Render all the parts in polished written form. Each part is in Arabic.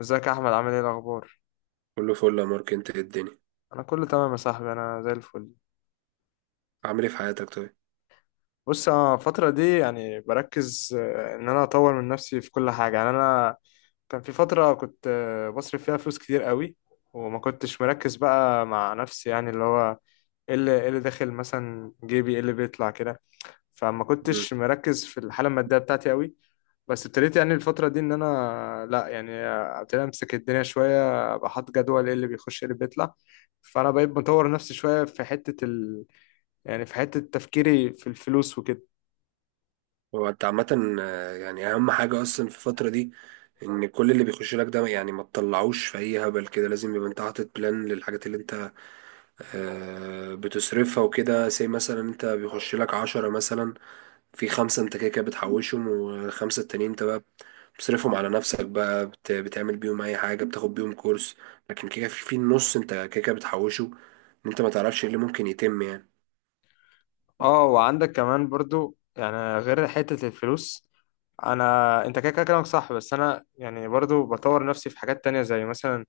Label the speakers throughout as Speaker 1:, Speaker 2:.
Speaker 1: ازيك يا احمد؟ عامل ايه الاخبار؟
Speaker 2: كله فل يا مارك، انت ايه الدنيا؟
Speaker 1: انا كله تمام يا صاحبي، انا زي الفل.
Speaker 2: عامل ايه في حياتك طيب؟
Speaker 1: بص، انا الفتره دي يعني بركز ان انا اطور من نفسي في كل حاجه. يعني انا كان في فتره كنت، بصرف فيها فلوس كتير قوي، وما كنتش مركز بقى مع نفسي. يعني اللي هو ايه اللي إيه اللي داخل مثلا جيبي، ايه اللي بيطلع كده. فما
Speaker 2: مم.
Speaker 1: كنتش مركز في الحاله الماديه بتاعتي قوي. بس ابتديت يعني الفتره دي ان انا لا يعني ابتديت امسك الدنيا شويه، ابقى حاطط جدول ايه اللي بيخش ايه اللي بيطلع. فانا بقيت بطور نفسي شويه في يعني في حته تفكيري في الفلوس وكده.
Speaker 2: هو انت عامة يعني اهم حاجة اصلا في الفترة دي ان كل اللي بيخش لك ده، يعني ما تطلعوش في اي هبل كده، لازم يبقى انت حاطط بلان للحاجات اللي انت بتصرفها وكده. زي مثلا انت بيخش لك عشرة، مثلا في خمسة انت كده كده بتحوشهم، والخمسة التانيين انت بقى بتصرفهم على نفسك بقى، بتعمل بيهم اي حاجة، بتاخد بيهم كورس. لكن كده في النص انت كده كده بتحوشه، ان انت ما تعرفش ايه اللي ممكن يتم يعني.
Speaker 1: اه، وعندك كمان برضو يعني غير حته الفلوس، انا انت كده كده كلامك صح، بس انا يعني برضو بطور نفسي في حاجات تانية زي مثلا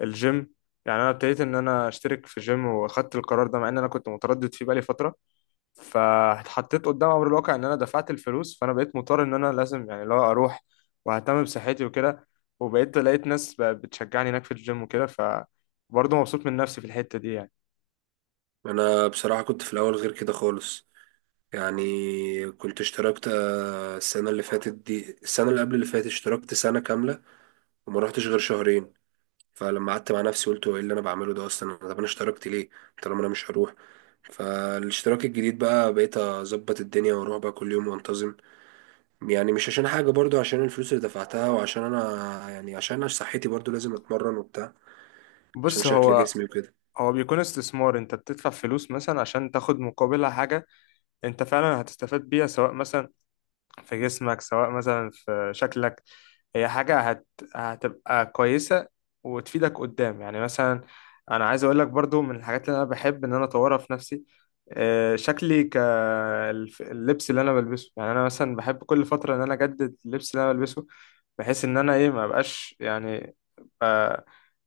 Speaker 1: الجيم. يعني انا ابتديت ان انا اشترك في جيم، واخدت القرار ده مع ان انا كنت متردد فيه بقالي فتره، فاتحطيت قدام امر الواقع ان انا دفعت الفلوس، فانا بقيت مضطر ان انا لازم يعني لو اروح واهتم بصحتي وكده. وبقيت لقيت ناس بتشجعني هناك في الجيم وكده، فبرضه مبسوط من نفسي في الحتة دي يعني.
Speaker 2: انا بصراحة كنت في الاول غير كده خالص. يعني كنت اشتركت السنة اللي فاتت دي، السنة اللي قبل اللي فاتت، اشتركت سنة كاملة وما رحتش غير شهرين. فلما قعدت مع نفسي قلت هو ايه اللي انا بعمله ده اصلا؟ طب انا اشتركت ليه طالما انا مش هروح؟ فالاشتراك الجديد بقى بقيت اظبط الدنيا، واروح بقى كل يوم وانتظم. يعني مش عشان حاجة، برضو عشان الفلوس اللي دفعتها، وعشان انا يعني عشان انا صحتي برضو لازم اتمرن وبتاع، عشان
Speaker 1: بص
Speaker 2: شكل
Speaker 1: هو
Speaker 2: جسمي وكده.
Speaker 1: هو بيكون استثمار، انت بتدفع فلوس مثلا عشان تاخد مقابلها حاجة انت فعلا هتستفاد بيها، سواء مثلا في جسمك سواء مثلا في شكلك. هي هتبقى كويسة وتفيدك قدام. يعني مثلا أنا عايز أقول لك برضو من الحاجات اللي أنا بحب إن أنا أطورها في نفسي، شكلي كاللبس اللي أنا بلبسه. يعني أنا مثلا بحب كل فترة إن أنا أجدد اللبس اللي أنا بلبسه، بحيث إن أنا إيه ما بقاش يعني ب-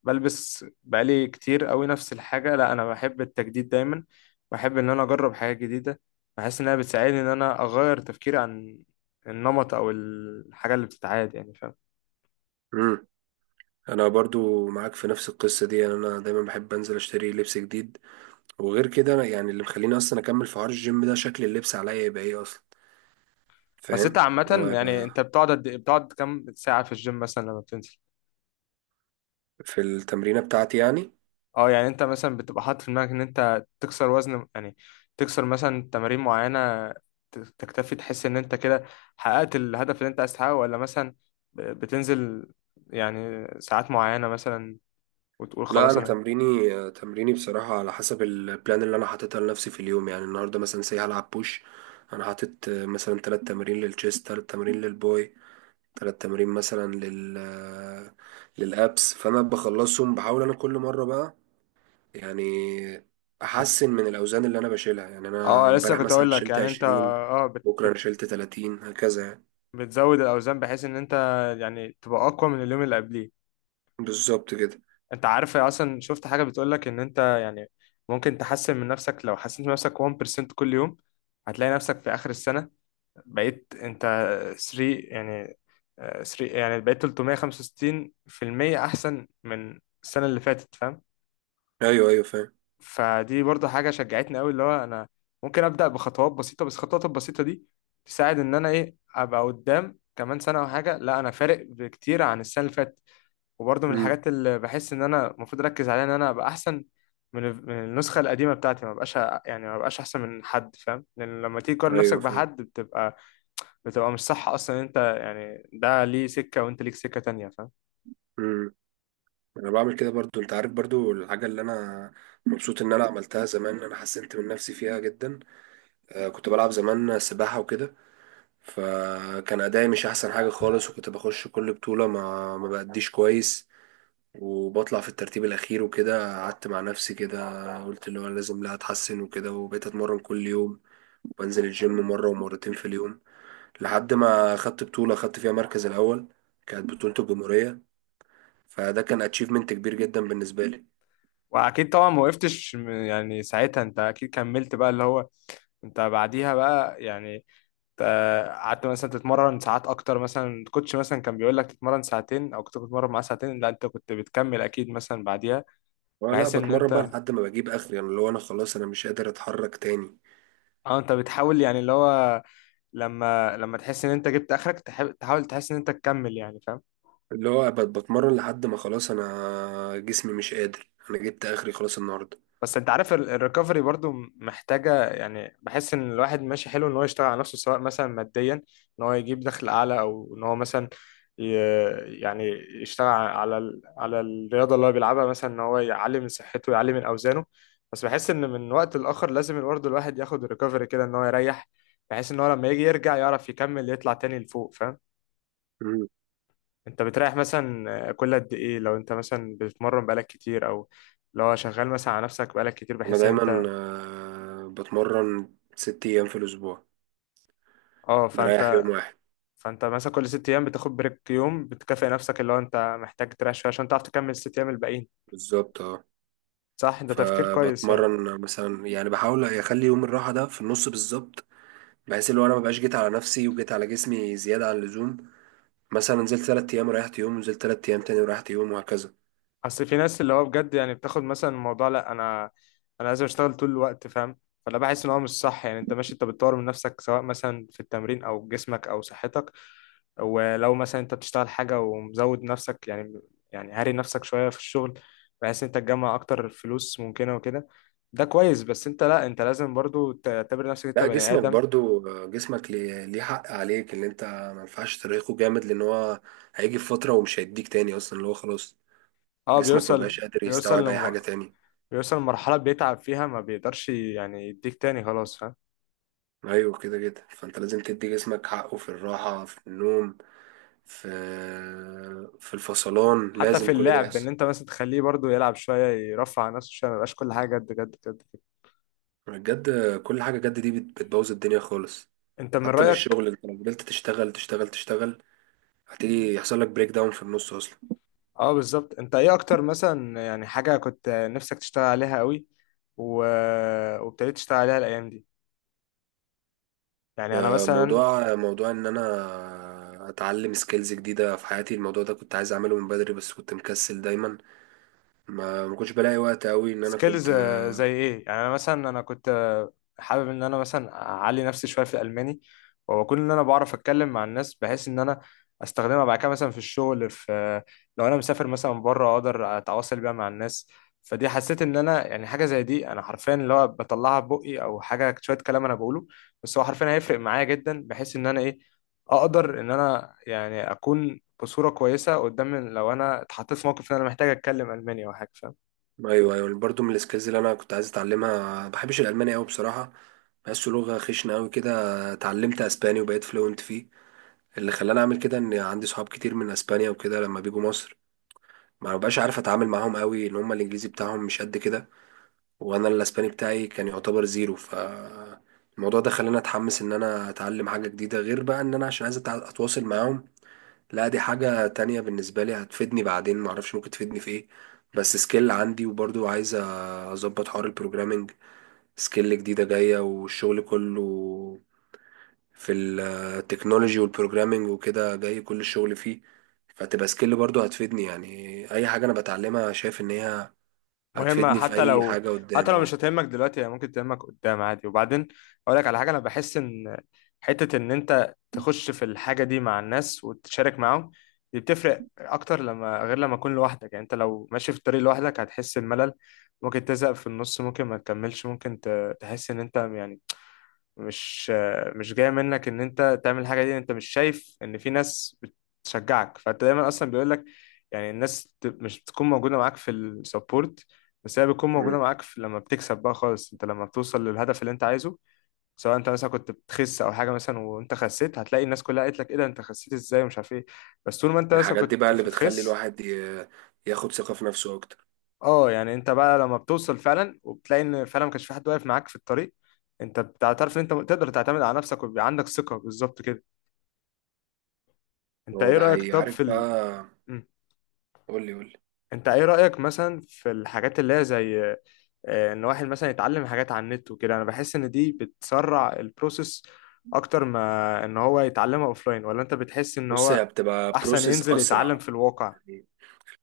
Speaker 1: بلبس بقالي كتير قوي نفس الحاجة. لا، أنا بحب التجديد دايما، بحب إن أنا أجرب حاجات جديدة. بحس إنها بتساعدني إن أنا أغير تفكيري عن النمط او الحاجه اللي بتتعاد، يعني فاهم.
Speaker 2: انا برضو معاك في نفس القصه دي، يعني انا دايما بحب انزل اشتري لبس جديد. وغير كده انا يعني اللي مخليني اصلا اكمل في حوار الجيم ده شكل اللبس عليا يبقى ايه اصلا،
Speaker 1: بس انت
Speaker 2: فاهم؟ اللي هو
Speaker 1: عامه يعني
Speaker 2: يبقى
Speaker 1: انت بتقعد بتقعد كام ساعه في الجيم مثلا لما بتنزل؟
Speaker 2: في التمرينه بتاعتي يعني.
Speaker 1: اه، يعني انت مثلا بتبقى حاطط في دماغك ان انت تكسر وزن، يعني تكسر مثلا تمارين معينه، تكتفي تحس ان انت كده حققت الهدف اللي انت عايز تحققه؟ ولا مثلا بتنزل يعني ساعات معينه مثلا وتقول
Speaker 2: لا
Speaker 1: خلاص
Speaker 2: انا
Speaker 1: انا؟
Speaker 2: تمريني، تمريني بصراحه على حسب البلان اللي انا حاططها لنفسي في اليوم. يعني النهارده مثلا سي هلعب بوش، انا حاطط مثلا ثلاث تمارين للتشيست، ثلاث تمارين للباي، ثلاث تمارين مثلا للابس. فانا بخلصهم، بحاول انا كل مره بقى يعني احسن من الاوزان اللي انا بشيلها. يعني انا
Speaker 1: اه لسه
Speaker 2: امبارح
Speaker 1: كنت
Speaker 2: مثلا
Speaker 1: اقول لك
Speaker 2: شلت
Speaker 1: يعني انت
Speaker 2: 20،
Speaker 1: اه بت
Speaker 2: بكره انا
Speaker 1: بت
Speaker 2: شلت 30، هكذا يعني.
Speaker 1: بتزود الاوزان بحيث ان انت يعني تبقى اقوى من اليوم اللي قبليه.
Speaker 2: بالظبط كده.
Speaker 1: انت عارف اصلا شفت حاجه بتقول لك ان انت يعني ممكن تحسن من نفسك لو حسنت من نفسك 1% كل يوم، هتلاقي نفسك في اخر السنه بقيت انت 3 يعني 3 يعني بقيت 365% احسن من السنه اللي فاتت، فاهم.
Speaker 2: ايوه ايوه فاهم.
Speaker 1: فدي برضو حاجه شجعتني قوي، اللي هو انا ممكن ابدا بخطوات بسيطه، بس الخطوات البسيطه دي تساعد ان انا ايه ابقى قدام كمان سنه او حاجه لا انا فارق بكتير عن السنه اللي فاتت. وبرضه من
Speaker 2: امم.
Speaker 1: الحاجات اللي بحس ان انا المفروض اركز عليها ان انا ابقى احسن من النسخه القديمه بتاعتي. ما بقاش يعني ما بقاش احسن من حد، فاهم، لان لما تيجي تقارن نفسك
Speaker 2: ايوه فاهم.
Speaker 1: بحد بتبقى مش صح اصلا. انت يعني ده ليه سكه وانت ليك سكه تانية، فاهم.
Speaker 2: امم. انا بعمل كده برضو، انت عارف برضو الحاجه اللي انا مبسوط ان انا عملتها زمان، انا حسنت من نفسي فيها جدا. آه كنت بلعب زمان سباحه وكده، فكان ادائي مش احسن حاجه خالص، وكنت بخش كل بطوله ما بأديش كويس، وبطلع في الترتيب الأخير وكده. قعدت مع نفسي كده، قلت اللي هو أنا لازم لا أتحسن وكده، وبقيت أتمرن كل يوم وأنزل الجيم مرة ومرتين في اليوم، لحد ما خدت بطولة، خدت فيها مركز الأول. كانت بطولة الجمهورية، فده كان أتشيفمنت كبير جدا بالنسبة لي.
Speaker 1: واكيد طبعا ما وقفتش يعني ساعتها انت اكيد كملت بقى اللي هو، انت بعديها بقى يعني ت- قعدت مثلا تتمرن ساعات اكتر. مثلا الكوتش مثلا كان بيقول لك تتمرن ساعتين او كنت بتتمرن معاه ساعتين، لا انت كنت بتكمل اكيد مثلا بعديها،
Speaker 2: اه، لا
Speaker 1: بحيث ان
Speaker 2: بتمرن بقى
Speaker 1: انت
Speaker 2: لحد ما بجيب آخري، يعني اللي هو أنا خلاص أنا مش قادر أتحرك تاني.
Speaker 1: اه انت بتحاول يعني اللي هو لما تحس ان انت جبت اخرك تحب تحاول تحس ان انت تكمل، يعني فاهم.
Speaker 2: اللي هو بتمرن لحد ما خلاص أنا جسمي مش قادر، أنا جبت آخري خلاص النهاردة.
Speaker 1: بس انت عارف الريكفري برضو محتاجة. يعني بحس ان الواحد ماشي حلو ان هو يشتغل على نفسه سواء مثلا ماديا ان هو يجيب دخل اعلى، او ان هو مثلا يعني يشتغل على على الرياضة اللي هو بيلعبها، مثلا ان هو يعلي من صحته ويعلي من اوزانه. بس بحس ان من وقت لاخر لازم برضه الواحد ياخد الريكفري كده ان هو يريح، بحيث ان هو لما يجي يرجع يعرف يكمل يطلع تاني لفوق، فاهم.
Speaker 2: مم.
Speaker 1: انت بتريح مثلا كل قد ايه لو انت مثلا بتتمرن بقالك كتير، او لو شغال مثلا على نفسك بقالك كتير
Speaker 2: أنا
Speaker 1: بحيث ان
Speaker 2: دايما
Speaker 1: انت
Speaker 2: بتمرن ست أيام في الأسبوع،
Speaker 1: اه؟
Speaker 2: بريح يوم واحد.
Speaker 1: فانت مثلا كل ست ايام بتاخد بريك يوم، بتكافئ نفسك، اللي هو انت محتاج تريح شويه عشان تعرف تكمل الست ايام الباقيين.
Speaker 2: بالظبط، اه.
Speaker 1: صح، ده تفكير كويس يعني.
Speaker 2: فبتمرن مثلا، يعني بحاول اخلي يوم الراحه ده في النص بالظبط، بحيث اللي هو انا مبقاش جيت على نفسي وجيت على جسمي زياده عن اللزوم. مثلا نزلت تلات ايام وريحت يوم، ونزلت تلات ايام تاني وريحت يوم، وهكذا.
Speaker 1: اصل في ناس اللي هو بجد يعني بتاخد مثلا الموضوع لا انا انا لازم اشتغل طول الوقت، فاهم. فلا، بحس ان هو مش صح. يعني انت ماشي انت بتطور من نفسك سواء مثلا في التمرين او جسمك او صحتك، ولو مثلا انت بتشتغل حاجة ومزود نفسك يعني، يعني هاري نفسك شوية في الشغل بحيث انت تجمع اكتر فلوس ممكنة وكده، ده كويس. بس انت لا انت لازم برضو تعتبر نفسك انت
Speaker 2: لا
Speaker 1: بني
Speaker 2: جسمك
Speaker 1: ادم.
Speaker 2: برضو جسمك ليه حق عليك، اللي انت ما ينفعش ترهقه جامد، لان هو هيجي في فتره ومش هيديك تاني اصلا، اللي هو خلاص
Speaker 1: اه،
Speaker 2: جسمك ما بقاش قادر
Speaker 1: بيوصل
Speaker 2: يستوعب اي
Speaker 1: لم...
Speaker 2: حاجه تاني.
Speaker 1: بيوصل لمرحلة بيتعب فيها ما بيقدرش يعني يديك تاني خلاص، فاهم.
Speaker 2: ايوه كده كده، فانت لازم تدي جسمك حقه في الراحه، في النوم، في في الفصلان،
Speaker 1: حتى
Speaker 2: لازم
Speaker 1: في
Speaker 2: كل ده
Speaker 1: اللعب ان
Speaker 2: يحصل.
Speaker 1: انت مثلا تخليه برضو يلعب شوية، يرفع عن نفسه شوية، ما يبقاش كل حاجة جد جد جد كده.
Speaker 2: بجد، كل حاجة جد دي بتبوظ الدنيا خالص.
Speaker 1: انت من
Speaker 2: حتى في
Speaker 1: رأيك؟
Speaker 2: الشغل، انت لو فضلت تشتغل تشتغل تشتغل هتيجي يحصل لك بريك داون في النص اصلا.
Speaker 1: اه بالظبط. انت ايه اكتر مثلا يعني حاجة كنت نفسك تشتغل عليها قوي و... وابتديت تشتغل عليها الايام دي؟ يعني انا
Speaker 2: آه،
Speaker 1: مثلا
Speaker 2: موضوع موضوع ان انا اتعلم سكيلز جديدة في حياتي، الموضوع ده كنت عايز اعمله من بدري بس كنت مكسل دايما، ما كنتش بلاقي وقت قوي ان انا
Speaker 1: سكيلز،
Speaker 2: كنت.
Speaker 1: زي ايه يعني؟ انا مثلا انا كنت، حابب ان انا مثلا اعلي نفسي شويه في الالماني، واكون ان انا بعرف اتكلم مع الناس بحيث ان انا استخدمها بعد كده مثلا في الشغل في، لو انا مسافر مثلا بره اقدر اتواصل بيها مع الناس. فدي حسيت ان انا يعني حاجه زي دي انا حرفيا اللي هو بطلعها ببقي او حاجه شويه كلام انا بقوله، بس هو حرفيا هيفرق معايا جدا، بحيث ان انا ايه اقدر ان انا يعني اكون بصوره كويسه قدام لو انا اتحطيت في موقف ان انا محتاج اتكلم الماني او حاجه، فاهم.
Speaker 2: ايوه ايوه، برضو من السكيلز اللي انا كنت عايز اتعلمها. ما بحبش الالماني قوي بصراحة، بحسه لغة خشنة قوي كده. اتعلمت اسباني وبقيت فلوينت فيه، اللي خلاني اعمل كده ان عندي صحاب كتير من اسبانيا وكده. لما بيجوا مصر ما ببقاش عارف اتعامل معاهم قوي، ان هم الانجليزي بتاعهم مش قد كده، وانا الاسباني بتاعي كان يعتبر زيرو. ف الموضوع ده خلاني اتحمس ان انا اتعلم حاجة جديدة، غير بقى ان انا عشان عايز اتواصل معاهم. لا دي حاجة تانية بالنسبة لي، هتفيدني بعدين، معرفش ممكن تفيدني في ايه، بس سكيل عندي. وبرضو عايز اظبط حوار البروجرامينج، سكيل جديدة جاية، والشغل كله في التكنولوجي والبروجرامينج وكده، جاي كل الشغل فيه، فتبقى سكيل برضو هتفيدني يعني. اي حاجة انا بتعلمها شايف ان هي
Speaker 1: مهمة
Speaker 2: هتفيدني في اي حاجة
Speaker 1: حتى
Speaker 2: قدام،
Speaker 1: لو
Speaker 2: اه.
Speaker 1: مش هتهمك دلوقتي هي ممكن تهمك قدام عادي. وبعدين أقول لك على حاجة، أنا بحس إن حتة إن أنت تخش في الحاجة دي مع الناس وتشارك معاهم دي بتفرق أكتر لما، غير لما أكون لوحدك. يعني أنت لو ماشي في الطريق لوحدك هتحس الملل، ممكن تزهق في النص، ممكن ما تكملش، ممكن تحس إن أنت يعني مش مش جاية منك ان انت تعمل الحاجة دي. انت مش شايف ان في ناس بتشجعك، فانت دايما اصلا بيقول لك، يعني الناس مش بتكون موجودة معاك في السبورت، بس هي بتكون موجودة
Speaker 2: مم.
Speaker 1: معاك في لما بتكسب بقى خالص، انت لما بتوصل للهدف اللي انت عايزه. سواء انت مثلا كنت بتخس او حاجة مثلا، وانت خسيت هتلاقي الناس كلها قالت لك ايه ده انت خسيت ازاي ومش عارف ايه، بس طول ما انت مثلا
Speaker 2: الحاجات دي بقى
Speaker 1: كنت
Speaker 2: اللي بتخلي
Speaker 1: بتخس.
Speaker 2: الواحد ياخد ثقة في نفسه اكتر.
Speaker 1: اه، يعني انت بقى لما بتوصل فعلا وبتلاقي ان فعلا ما كانش في حد واقف معاك في الطريق، انت بتعترف ان انت تقدر تعتمد على نفسك ويبقى عندك ثقة، بالظبط كده. انت
Speaker 2: هو
Speaker 1: ايه
Speaker 2: ده
Speaker 1: رأيك
Speaker 2: حقيقي،
Speaker 1: طب
Speaker 2: عارف
Speaker 1: في
Speaker 2: بقى.
Speaker 1: مم.
Speaker 2: قولي قولي.
Speaker 1: انت ايه رأيك مثلا في الحاجات اللي هي زي، ان واحد مثلا يتعلم حاجات على النت وكده؟ انا بحس ان دي بتسرع البروسيس اكتر ما ان هو يتعلمها اوفلاين. ولا انت بتحس ان
Speaker 2: بص
Speaker 1: هو
Speaker 2: هي بتبقى
Speaker 1: احسن
Speaker 2: بروسيس
Speaker 1: ينزل يتعلم
Speaker 2: اسرع،
Speaker 1: في الواقع؟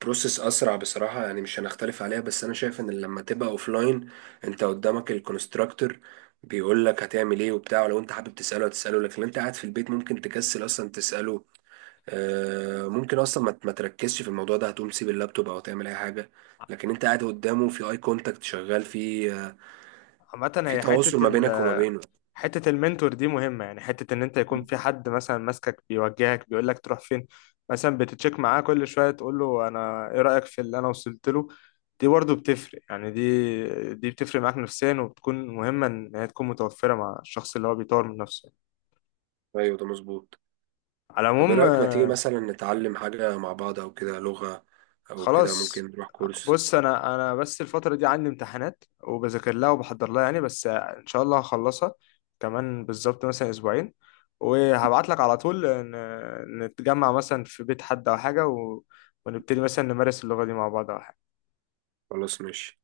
Speaker 2: بروسيس اسرع بصراحه، يعني مش هنختلف عليها. بس انا شايف ان لما تبقى اوفلاين انت قدامك الكونستراكتور بيقول لك هتعمل ايه وبتاع، ولو انت حابب تساله هتساله. لكن انت قاعد في البيت ممكن تكسل اصلا تساله، ممكن اصلا ما تركزش في الموضوع ده، هتقوم تسيب اللابتوب او تعمل اي حاجه. لكن انت قاعد قدامه في اي كونتاكت شغال، في
Speaker 1: عامة
Speaker 2: في
Speaker 1: هي
Speaker 2: تواصل ما بينك وما بينه.
Speaker 1: حتة المنتور دي مهمة. يعني حتة إن أنت يكون في حد مثلا ماسكك بيوجهك بيقول لك تروح فين، مثلا بتتشيك معاه كل شوية تقول له أنا إيه رأيك في اللي أنا وصلت له، دي برضه بتفرق. يعني دي بتفرق معاك نفسيا وبتكون مهمة إن هي تكون متوفرة مع الشخص اللي هو بيطور من نفسه،
Speaker 2: ايوه ده مظبوط.
Speaker 1: على
Speaker 2: طب ايه
Speaker 1: العموم.
Speaker 2: رايك ما تيجي مثلا نتعلم حاجه مع بعض او كده، لغه او كده، ممكن
Speaker 1: خلاص،
Speaker 2: نروح كورس.
Speaker 1: بص انا بس الفتره دي عندي امتحانات وبذاكر لها وبحضر لها، يعني بس ان شاء الله هخلصها كمان بالظبط مثلا اسبوعين، وهبعت لك على طول نتجمع مثلا في بيت حد او حاجه ونبتدي مثلا نمارس اللغه دي مع بعض او حاجه.
Speaker 2: خلاص ماشي.